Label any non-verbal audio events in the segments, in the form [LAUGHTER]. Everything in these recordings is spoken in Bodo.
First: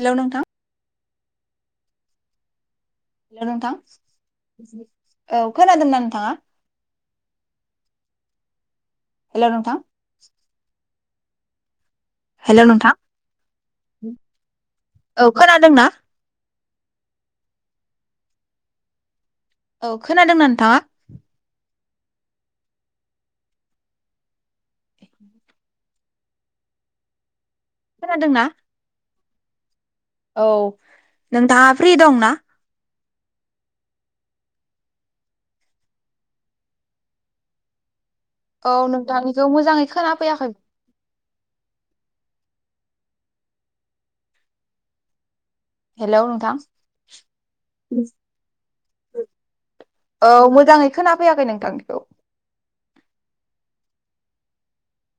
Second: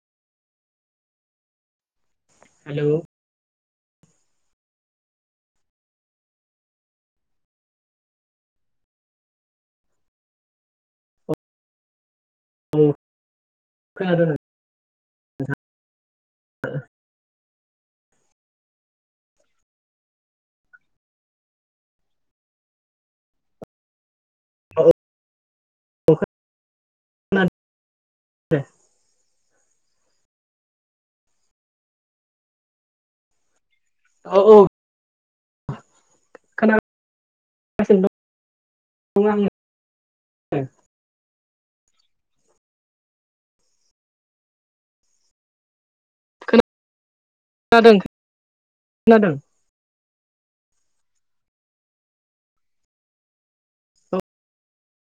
हेलौ नोंथां हेलौ हेलौ नोंथां औ खोनादोंना नोंथांङा? हेलौ नोंथां औ हेलौ नोंथां खोनादों औ नोंथां खोनादों ना? औ खोनादोंना नोंथांङा? [UNINTELLIGIBLE] खोनादोंना? औ नोंथांङा फ्रि दं ना? औ औ खोनागासिनो दं। औ नोंथांनिखौ आङो मोजांङै खोना फैयाखै हेलौ नोंथां खोनादों खोनादों औ मोजांङै खोनाफैयाखै नोंथांनिखौ।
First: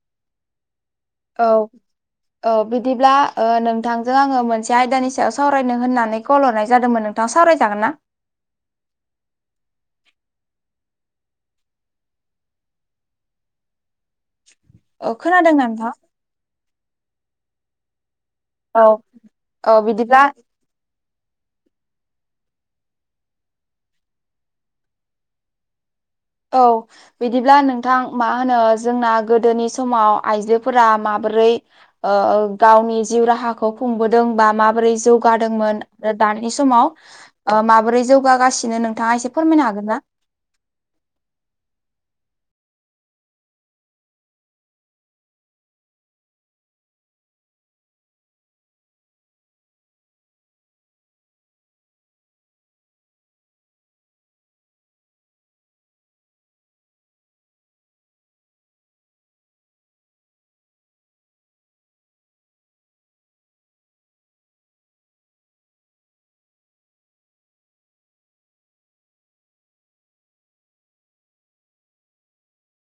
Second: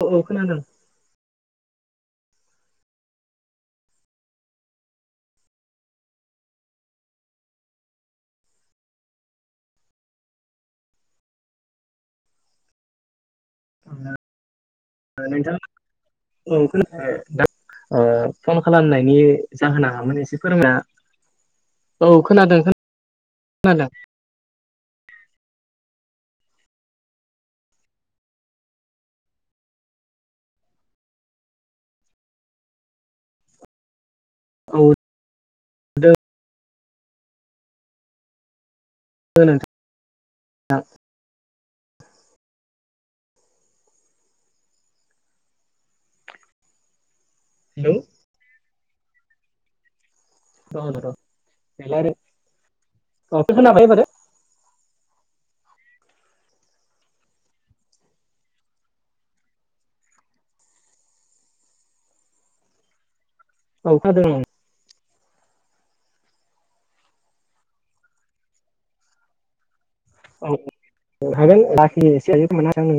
औ औ खोनादों। औ औ बिदिब्ला ओ नोंथांजों आंङो मोनसे आयदानि सायाव सावरायनो होननानै कल हरनाय जादोंमोन नों दा सावरायजागोन ना? अ खोनादों नोंथाङा ना नोंथां? औ [UNINTELLIGIBLE] ओ फन औ खालामनायनि औ जाहोना बिदिब्ला माने एसे फोरमाय औ खोनादों नोंथां खोनादों। औ बिदिब्ला नोंथां मा होनो जोंना गोदोनि समाव आइजोफोरा माबोरै ओ ओं गावनि जिउ राहाखौ खुंबोदों बा औ माबोरै जौगादोंमोन आरो दोङो दानि समाव ओ माबोरै जौगासिनो नों थाङा एसे फोरमायनो नोंथां हागोन ना? हेलौ [UNINTELLIGIBLE] औ खोनाबाय एबारो। औ खोनादों नों औ हागोन लाखि एसे जायो [UNINTELLIGIBLE]